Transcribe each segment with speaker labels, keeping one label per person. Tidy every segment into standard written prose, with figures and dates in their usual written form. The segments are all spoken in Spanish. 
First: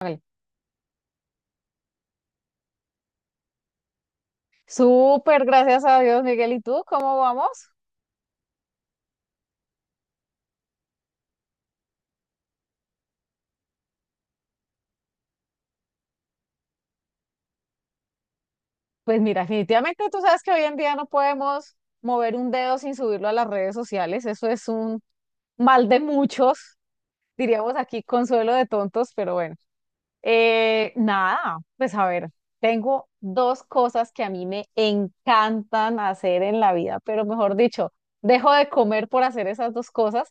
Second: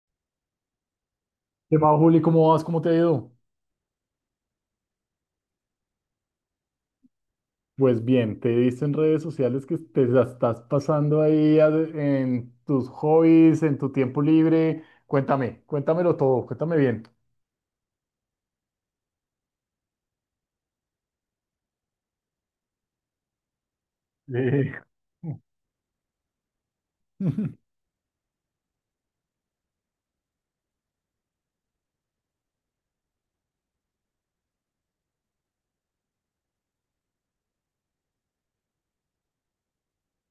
Speaker 1: Vale.
Speaker 2: ¿Qué más, Juli? ¿Cómo vas? ¿Cómo te ha ido?
Speaker 1: Súper, gracias a Dios, Miguel. ¿Y tú cómo vamos?
Speaker 2: Pues bien, te dicen en redes sociales que te la estás pasando ahí en tus hobbies, en tu tiempo libre. Cuéntame, cuéntamelo todo, cuéntame bien.
Speaker 1: Pues mira, definitivamente tú sabes que hoy en día no podemos mover un dedo sin subirlo a las redes sociales. Eso es
Speaker 2: Eh,
Speaker 1: un mal de muchos, diríamos aquí, consuelo de tontos, pero bueno. Nada, pues a ver, tengo dos cosas que a mí me encantan hacer en la vida, pero mejor dicho, dejo de comer por hacer esas dos cosas.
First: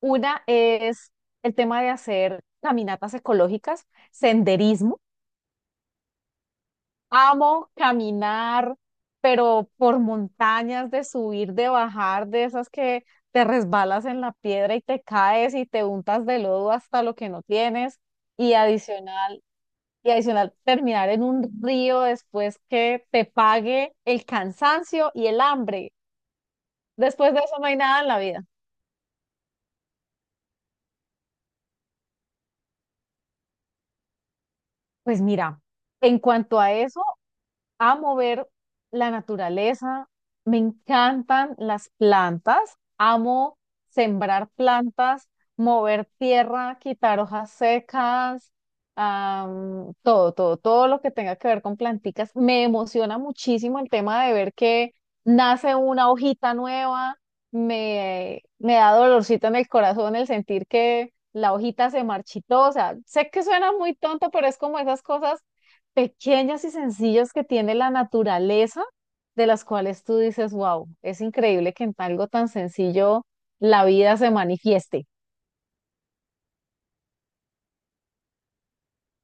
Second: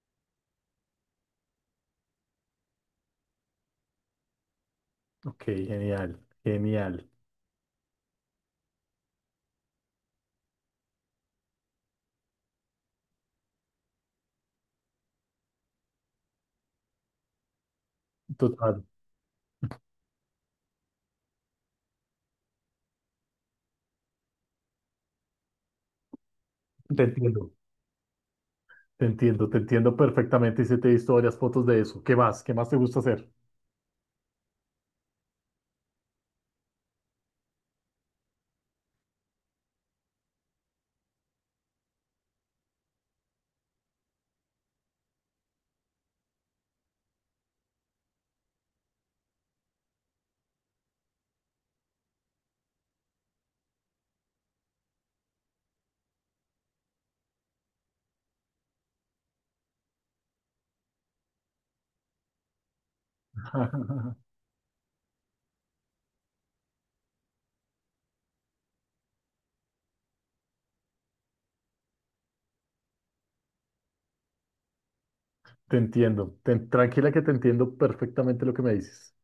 Speaker 1: Una es el tema de hacer caminatas ecológicas, senderismo.
Speaker 2: Ok, genial, genial.
Speaker 1: Amo caminar, pero por montañas de subir, de bajar, de esas que te resbalas en la piedra y te caes y te untas de lodo hasta lo que no tienes. Y
Speaker 2: Total,
Speaker 1: adicional, terminar en un río después que te pague el cansancio y el hambre.
Speaker 2: te
Speaker 1: Después de
Speaker 2: entiendo,
Speaker 1: eso no hay nada en la vida.
Speaker 2: te entiendo perfectamente. Hiciste historias, fotos de eso. ¿Qué más? ¿Qué más te gusta hacer?
Speaker 1: Pues mira, en cuanto a eso, amo ver la naturaleza, me encantan las plantas, amo sembrar plantas, mover tierra, quitar hojas secas, todo lo que tenga que ver con planticas. Me emociona muchísimo el tema de ver que nace una hojita nueva, me da dolorcito en el corazón el sentir que la hojita se marchitó. O sea, sé que suena muy tonto, pero es como esas cosas pequeñas y sencillas que tiene la naturaleza, de las cuales tú dices, wow, es increíble que en algo tan sencillo la vida se manifieste.
Speaker 2: Te entiendo, tranquila que te entiendo perfectamente lo que me dices.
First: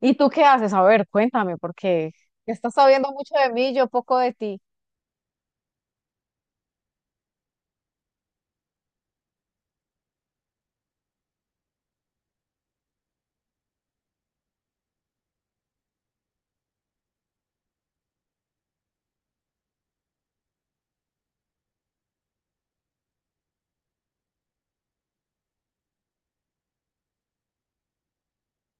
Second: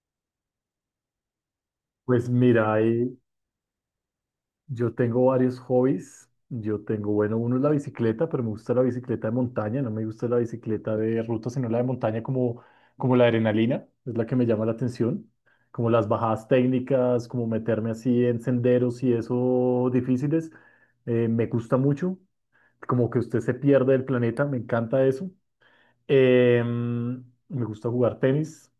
Speaker 1: ¿Y tú qué haces? A ver, cuéntame, porque
Speaker 2: Pues mira,
Speaker 1: estás sabiendo
Speaker 2: hay,
Speaker 1: mucho de mí, yo poco de ti.
Speaker 2: Yo tengo varios hobbies. Yo tengo, bueno, uno es la bicicleta, pero me gusta la bicicleta de montaña. No me gusta la bicicleta de ruta, sino la de montaña como la adrenalina. Es la que me llama la atención. Como las bajadas técnicas, como meterme así en senderos y eso difíciles. Me gusta mucho. Como que usted se pierde del planeta. Me encanta eso. Em, Me gusta jugar tenis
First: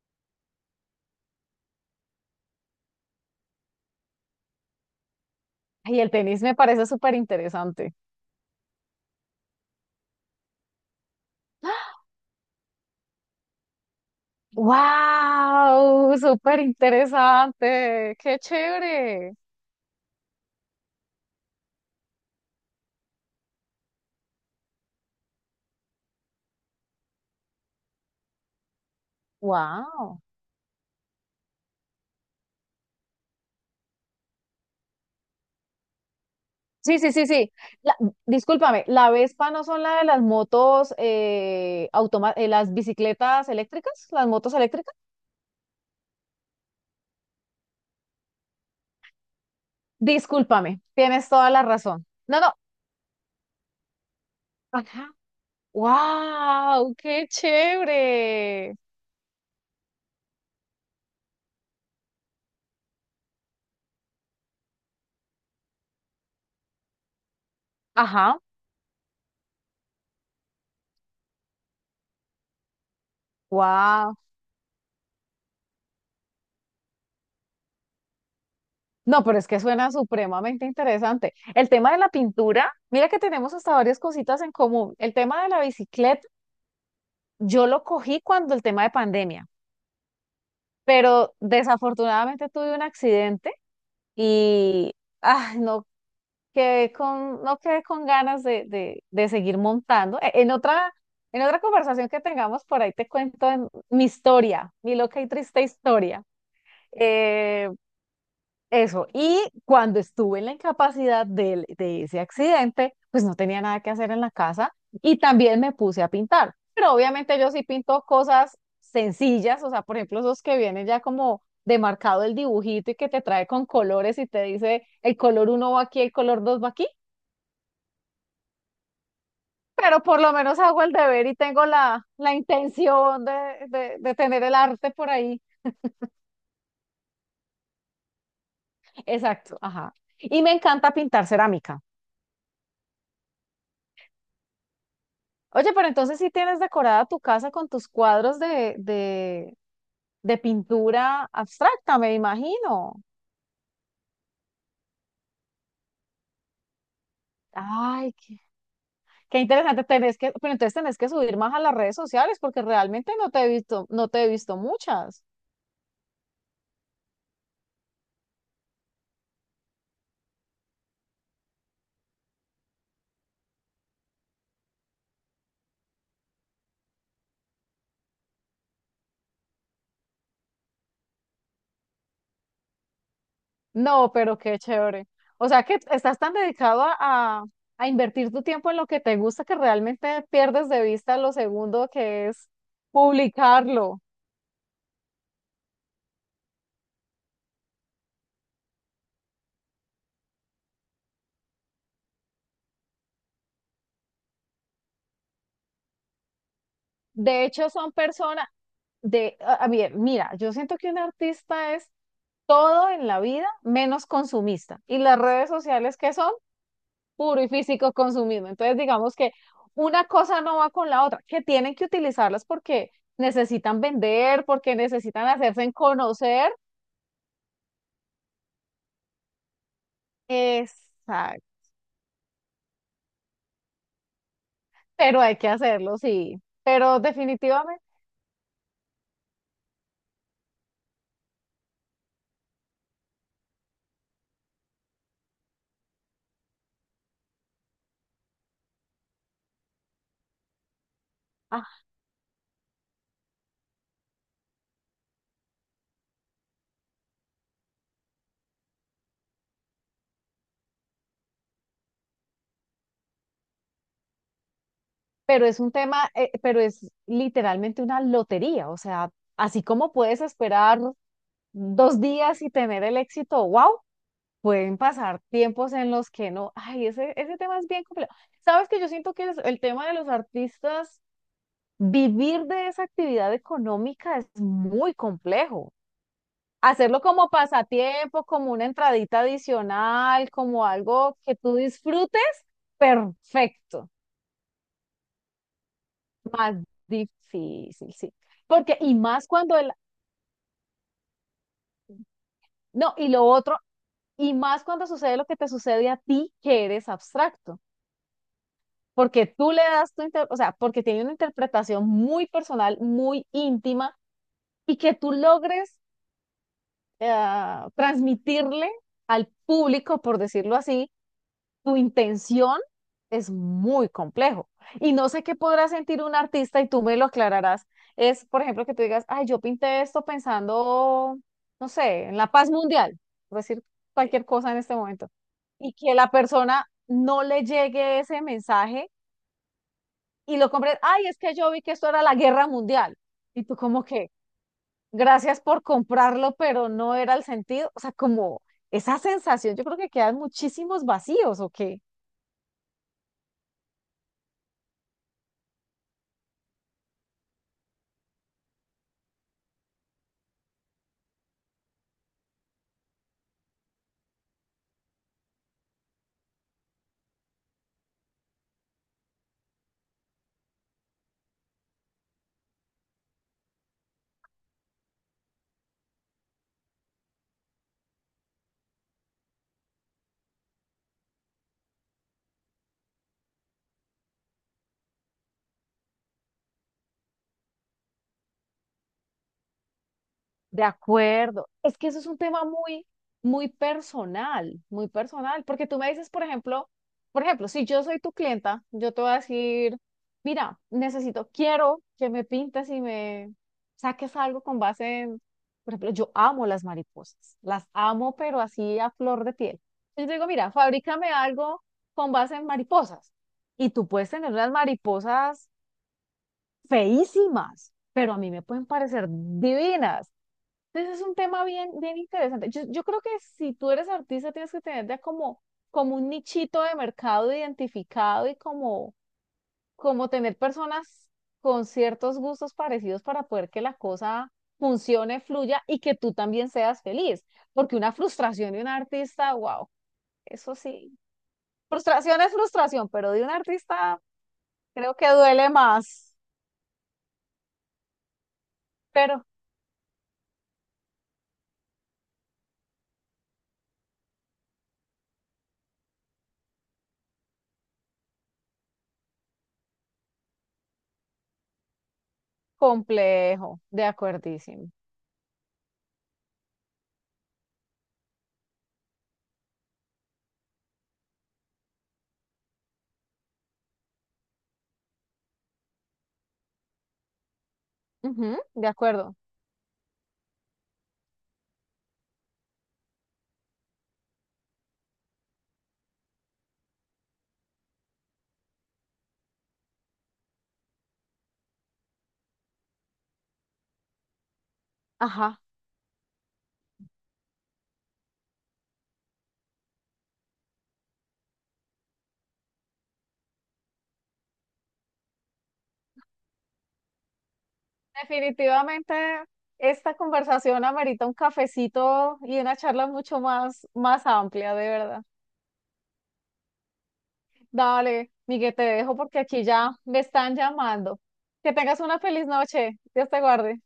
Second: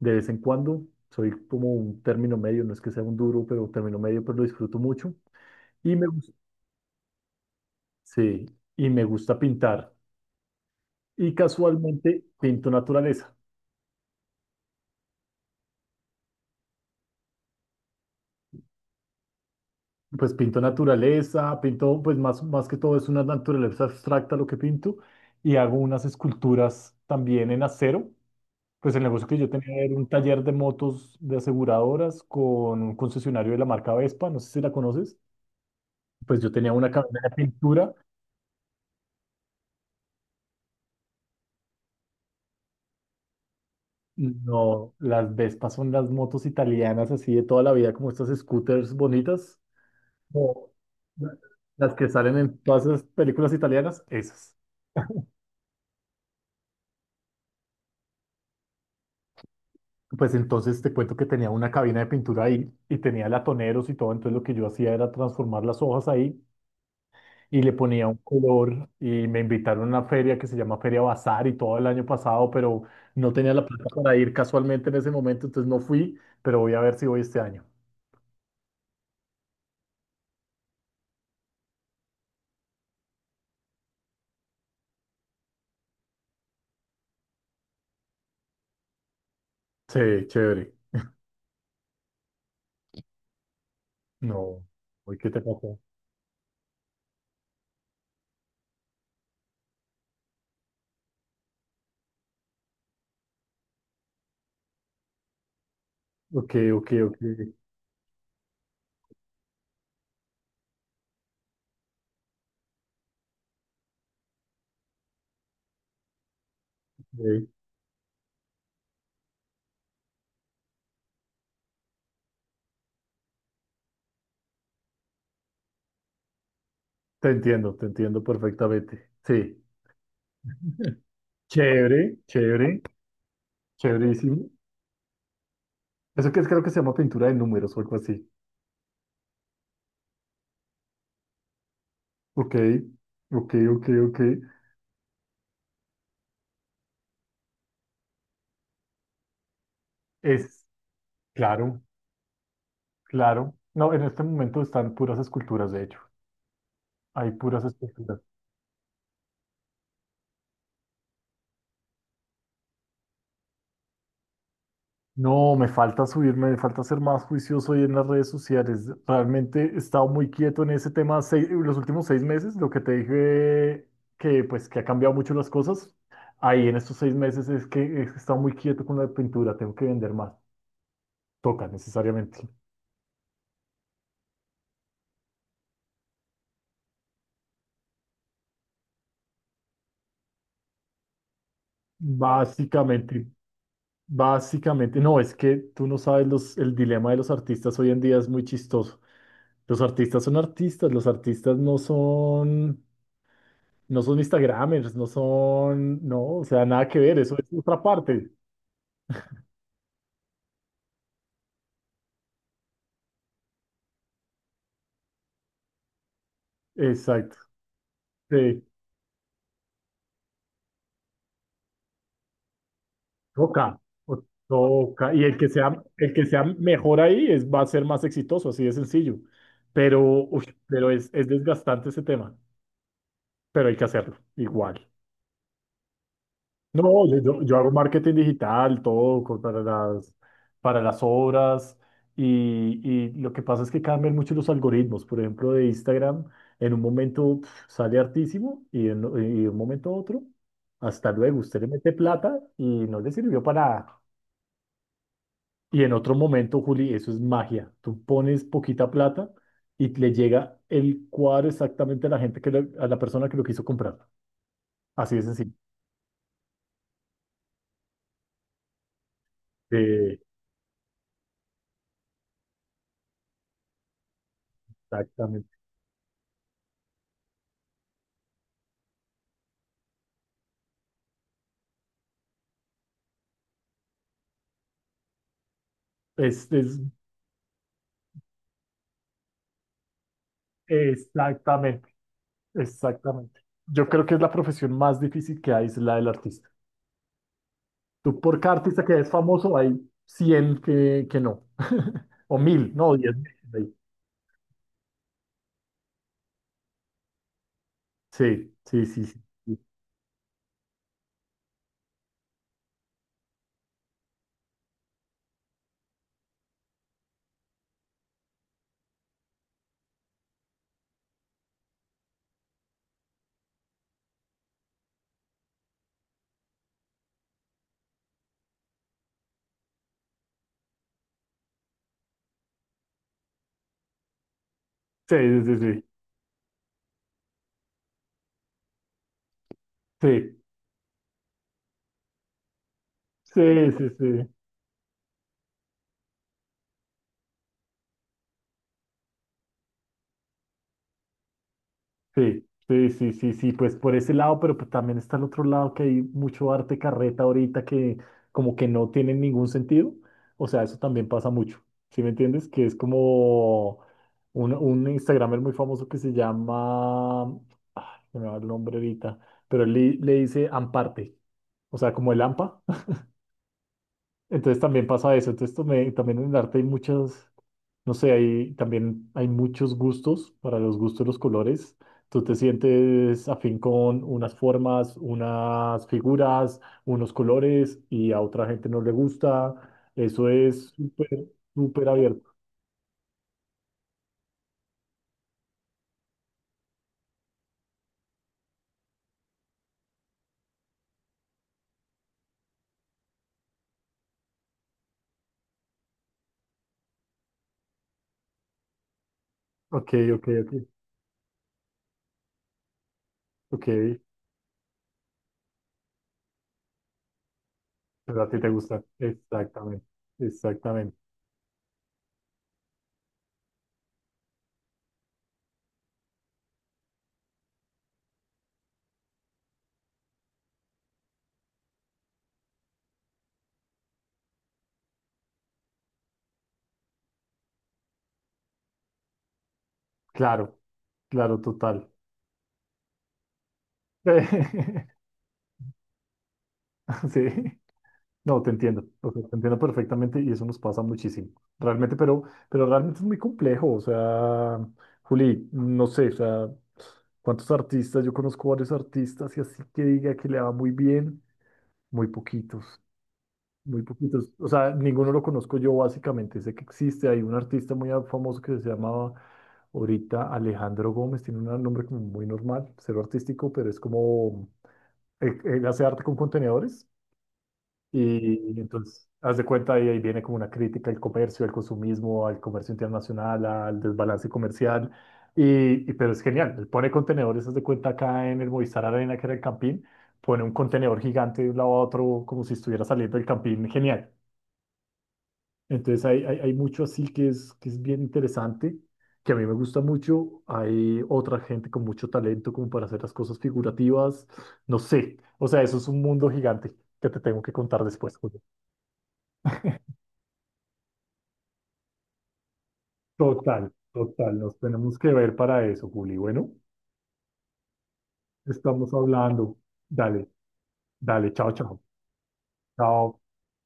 Speaker 2: de vez en cuando. Soy como un término medio. No es que sea un duro, pero término medio, pero lo disfruto mucho. Y
Speaker 1: Y
Speaker 2: me
Speaker 1: el
Speaker 2: gusta
Speaker 1: tenis me parece súper interesante.
Speaker 2: Sí, y me gusta pintar. Y casualmente pinto naturaleza.
Speaker 1: ¡Wow! Súper interesante. ¡Qué chévere!
Speaker 2: Pues pinto naturaleza, pinto, pues más que todo es una naturaleza abstracta lo que pinto y hago unas esculturas también en acero. Pues el negocio que yo tenía era un
Speaker 1: ¡Wow!
Speaker 2: taller de motos de aseguradoras con un concesionario de la marca Vespa, no sé si la conoces. Pues yo tenía una
Speaker 1: Sí, sí,
Speaker 2: cabina
Speaker 1: sí,
Speaker 2: de
Speaker 1: sí.
Speaker 2: pintura.
Speaker 1: La- Discúlpame, ¿la Vespa no son la de las motos, las bicicletas eléctricas? ¿Las motos
Speaker 2: No,
Speaker 1: eléctricas?
Speaker 2: las Vespas son las motos italianas así de toda la vida, como estas scooters bonitas. o
Speaker 1: Discúlpame, tienes
Speaker 2: la-
Speaker 1: toda la
Speaker 2: las
Speaker 1: razón.
Speaker 2: que salen
Speaker 1: No, no.
Speaker 2: en todas esas películas italianas, esas.
Speaker 1: Ajá. ¡Wow! ¡Qué chévere!
Speaker 2: Pues entonces te cuento que tenía una cabina de pintura ahí y tenía latoneros y todo, entonces lo que yo hacía era transformar las hojas ahí y le ponía un
Speaker 1: Ajá.
Speaker 2: color y me invitaron a una feria que se llama Feria Bazar y todo el año pasado, pero no tenía la plata para
Speaker 1: ¡Wow!
Speaker 2: ir casualmente en ese momento, entonces no fui, pero voy a ver si voy este año.
Speaker 1: No, pero es que suena supremamente interesante. El tema de la pintura, mira que tenemos hasta varias cositas en común. El tema de la bicicleta, yo lo cogí cuando el tema de pandemia,
Speaker 2: Sí, chévere.
Speaker 1: pero desafortunadamente tuve un accidente
Speaker 2: No,
Speaker 1: y
Speaker 2: uy, ¿qué te
Speaker 1: ah,
Speaker 2: pasó?
Speaker 1: no no quedé con ganas de seguir montando. En otra conversación que tengamos por ahí te cuento mi historia, mi loca y triste historia.
Speaker 2: Ok, ok, ok.
Speaker 1: Eh, Eso, y cuando estuve en la incapacidad de ese accidente, pues no tenía nada que hacer en la casa y también me puse a pintar. Pero obviamente
Speaker 2: Ok.
Speaker 1: yo sí pinto cosas sencillas, o sea, por ejemplo, esos que vienen ya como demarcado el dibujito y que te trae con colores y te dice el color uno va aquí, el color dos va aquí,
Speaker 2: Te entiendo perfectamente. Sí.
Speaker 1: pero por lo menos hago el deber y tengo la,
Speaker 2: Chévere,
Speaker 1: la
Speaker 2: chévere,
Speaker 1: intención de, de tener
Speaker 2: chéverísimo.
Speaker 1: el arte por ahí.
Speaker 2: Eso que es, creo que se llama pintura de números o algo así.
Speaker 1: Exacto, ajá. Y me encanta pintar cerámica.
Speaker 2: Ok, ok, ok, ok.
Speaker 1: Oye, pero entonces sí tienes decorada tu casa con tus cuadros de
Speaker 2: Es,
Speaker 1: pintura
Speaker 2: claro,
Speaker 1: abstracta, me imagino.
Speaker 2: claro. No, en este momento están puras esculturas, de hecho. Hay puras
Speaker 1: Ay,
Speaker 2: esculturas.
Speaker 1: qué, qué interesante. Tenés que, pero entonces tenés que subir más a las redes sociales porque realmente no te he visto, no te he visto muchas.
Speaker 2: No, me falta subirme, me falta ser más juicioso hoy en las redes sociales. Realmente he estado muy quieto en ese tema los últimos seis meses. Lo que te dije que, pues, que ha cambiado mucho las cosas. Ahí en estos seis meses es que he estado muy quieto con la pintura. Tengo que vender más. Toca necesariamente.
Speaker 1: No, pero qué chévere. O sea que estás tan dedicado a invertir tu tiempo en lo que te gusta que realmente pierdes de vista lo segundo que es
Speaker 2: Básicamente,
Speaker 1: publicarlo.
Speaker 2: básicamente, no, es que tú no sabes el dilema de los artistas hoy en día es muy chistoso. Los artistas son artistas, los artistas no son, no son Instagramers, no son, no, o sea, nada que ver, eso
Speaker 1: De
Speaker 2: es
Speaker 1: hecho,
Speaker 2: otra
Speaker 1: son
Speaker 2: parte.
Speaker 1: personas de, a ver, mira, yo siento que un artista es todo en la vida menos consumista. Y las redes sociales que son
Speaker 2: Exacto,
Speaker 1: puro y físico consumismo.
Speaker 2: sí,
Speaker 1: Entonces, digamos que una cosa no va con la otra, que tienen que utilizarlas porque
Speaker 2: toca,
Speaker 1: necesitan vender, porque
Speaker 2: toca, y
Speaker 1: necesitan hacerse en
Speaker 2: el que sea
Speaker 1: conocer.
Speaker 2: mejor ahí es, va a ser más exitoso, así de sencillo. Pero, uy, pero es
Speaker 1: Exacto.
Speaker 2: desgastante ese tema, pero hay que hacerlo, igual.
Speaker 1: Pero hay que hacerlo, sí. Pero
Speaker 2: No, yo hago
Speaker 1: definitivamente,
Speaker 2: marketing digital, para las obras y lo que pasa es que cambian mucho los algoritmos. Por ejemplo, de Instagram, en un momento pf, sale hartísimo y de un momento a otro, hasta luego, usted le
Speaker 1: ah,
Speaker 2: mete plata y no le sirvió para nada. Y en otro momento, Juli, eso es magia. Tú pones poquita plata y le llega el cuadro exactamente a la gente que a la persona que lo quiso comprar. Así de
Speaker 1: pero
Speaker 2: sencillo.
Speaker 1: es un tema, pero es literalmente una lotería. O sea, así como
Speaker 2: Eh,
Speaker 1: puedes esperar dos días y tener el éxito, wow, pueden pasar
Speaker 2: Exactamente.
Speaker 1: tiempos en los que no. Ay, ese tema es bien complejo. Sabes que yo siento que el tema de los artistas, vivir de esa actividad económica es muy complejo.
Speaker 2: Es
Speaker 1: Hacerlo como pasatiempo, como una entradita adicional, como algo que tú
Speaker 2: Exactamente,
Speaker 1: disfrutes,
Speaker 2: exactamente. Yo
Speaker 1: perfecto.
Speaker 2: creo que es la profesión más difícil que hay, es la del artista.
Speaker 1: Más difícil, sí.
Speaker 2: Tú por cada
Speaker 1: Porque,
Speaker 2: artista
Speaker 1: y
Speaker 2: que es
Speaker 1: más
Speaker 2: famoso
Speaker 1: cuando el,
Speaker 2: hay 100 que no, o 1000,
Speaker 1: no,
Speaker 2: no,
Speaker 1: y lo otro,
Speaker 2: 10.000.
Speaker 1: y más cuando sucede lo que te sucede a ti, que eres abstracto.
Speaker 2: Sí, sí, sí, sí.
Speaker 1: Porque tú le das tu o sea, porque tiene una interpretación muy personal, muy íntima, y que tú logres eh, transmitirle al público, por decirlo así, tu intención es muy complejo. Y no sé qué podrá sentir un artista y tú me lo aclararás. Es, por ejemplo, que tú digas, ay, yo pinté esto pensando, no sé, en la paz mundial, por decir cualquier cosa en este momento,
Speaker 2: Sí, sí,
Speaker 1: y
Speaker 2: sí,
Speaker 1: que la persona no le llegue ese mensaje y
Speaker 2: sí.
Speaker 1: lo compré. Ay, es que yo vi que esto era la guerra mundial.
Speaker 2: Sí,
Speaker 1: Y tú como
Speaker 2: sí, sí,
Speaker 1: que,
Speaker 2: sí,
Speaker 1: gracias por comprarlo, pero no era el sentido. O sea, como esa sensación, yo creo que quedan muchísimos vacíos, ¿o qué?
Speaker 2: sí, sí, sí, sí, sí, pues por ese lado, pero pues también está el otro lado que hay mucho arte carreta ahorita que como que no tiene ningún sentido. O sea, eso también pasa mucho. ¿Sí me entiendes? Que es como un Instagramer muy famoso que se llama, se me va el nombre ahorita, pero le dice Amparte, o sea, como el AMPA. Entonces también pasa eso. Entonces también en el arte hay muchas. No sé, hay, también hay muchos gustos para los gustos de los colores. Tú te sientes afín con unas formas, unas figuras, unos colores y a otra gente no le gusta. Eso
Speaker 1: De
Speaker 2: es súper,
Speaker 1: acuerdo. Es que
Speaker 2: súper
Speaker 1: eso es un
Speaker 2: abierto.
Speaker 1: tema muy, muy personal, porque tú me dices, por ejemplo, si yo soy tu clienta, yo te voy a decir, mira, necesito, quiero que me pintes y me saques algo con base en, por ejemplo, yo amo las mariposas, las amo, pero así a flor de piel.
Speaker 2: Ok,
Speaker 1: Yo te
Speaker 2: ok,
Speaker 1: digo,
Speaker 2: ok.
Speaker 1: mira, fabrícame algo con base en mariposas.
Speaker 2: Ok,
Speaker 1: Y tú puedes tener unas mariposas feísimas, pero a
Speaker 2: pero a
Speaker 1: mí
Speaker 2: ti
Speaker 1: me
Speaker 2: te
Speaker 1: pueden
Speaker 2: gusta.
Speaker 1: parecer
Speaker 2: Exactamente,
Speaker 1: divinas.
Speaker 2: exactamente.
Speaker 1: Entonces es un tema bien, bien interesante. Yo creo que si tú eres artista tienes que tener ya como, como un nichito de mercado identificado y como, como tener personas con ciertos gustos parecidos para poder que la cosa funcione, fluya y que tú también seas feliz. Porque una frustración de un artista, wow,
Speaker 2: Claro,
Speaker 1: eso sí.
Speaker 2: claro, total.
Speaker 1: Frustración es frustración, pero de un artista creo que duele más,
Speaker 2: Sí. No, te entiendo, o sea,
Speaker 1: pero
Speaker 2: te entiendo perfectamente y eso nos pasa muchísimo, realmente, pero realmente es muy complejo, o sea, Juli, no sé, o sea, ¿cuántos artistas? Yo conozco varios artistas y así que diga que le va muy bien, muy poquitos,
Speaker 1: complejo,
Speaker 2: muy
Speaker 1: de
Speaker 2: poquitos, o sea,
Speaker 1: acuerdísimo.
Speaker 2: ninguno lo conozco yo básicamente, sé que existe, hay un artista muy famoso que se llamaba ahorita Alejandro Gómez, tiene un nombre como muy normal, cero artístico, pero es como, él hace arte con contenedores.
Speaker 1: Ujú,
Speaker 2: Y
Speaker 1: de
Speaker 2: entonces,
Speaker 1: acuerdo.
Speaker 2: haz de cuenta, ahí viene como una crítica al comercio, al consumismo, al comercio internacional, al desbalance comercial. Pero es genial, él pone contenedores, haz de cuenta, acá en el Movistar Arena, que era el Campín, pone un contenedor gigante de un lado a otro, como si estuviera saliendo del Campín, genial.
Speaker 1: Ajá.
Speaker 2: Entonces, hay mucho así que que es bien interesante, que a mí me gusta mucho. Hay otra gente con mucho talento como para hacer las cosas figurativas, no sé. O sea, eso es un mundo gigante que te tengo que contar después.
Speaker 1: Definitivamente esta conversación amerita un cafecito y una charla mucho más,
Speaker 2: Total,
Speaker 1: más
Speaker 2: total,
Speaker 1: amplia,
Speaker 2: nos
Speaker 1: de
Speaker 2: tenemos
Speaker 1: verdad.
Speaker 2: que ver para eso, Juli. Bueno,
Speaker 1: Dale, Miguel, te
Speaker 2: estamos
Speaker 1: dejo porque aquí
Speaker 2: hablando.
Speaker 1: ya me
Speaker 2: Dale,
Speaker 1: están llamando.
Speaker 2: dale, chao,
Speaker 1: Que
Speaker 2: chao.
Speaker 1: tengas una feliz noche. Dios
Speaker 2: Chao.
Speaker 1: te guarde.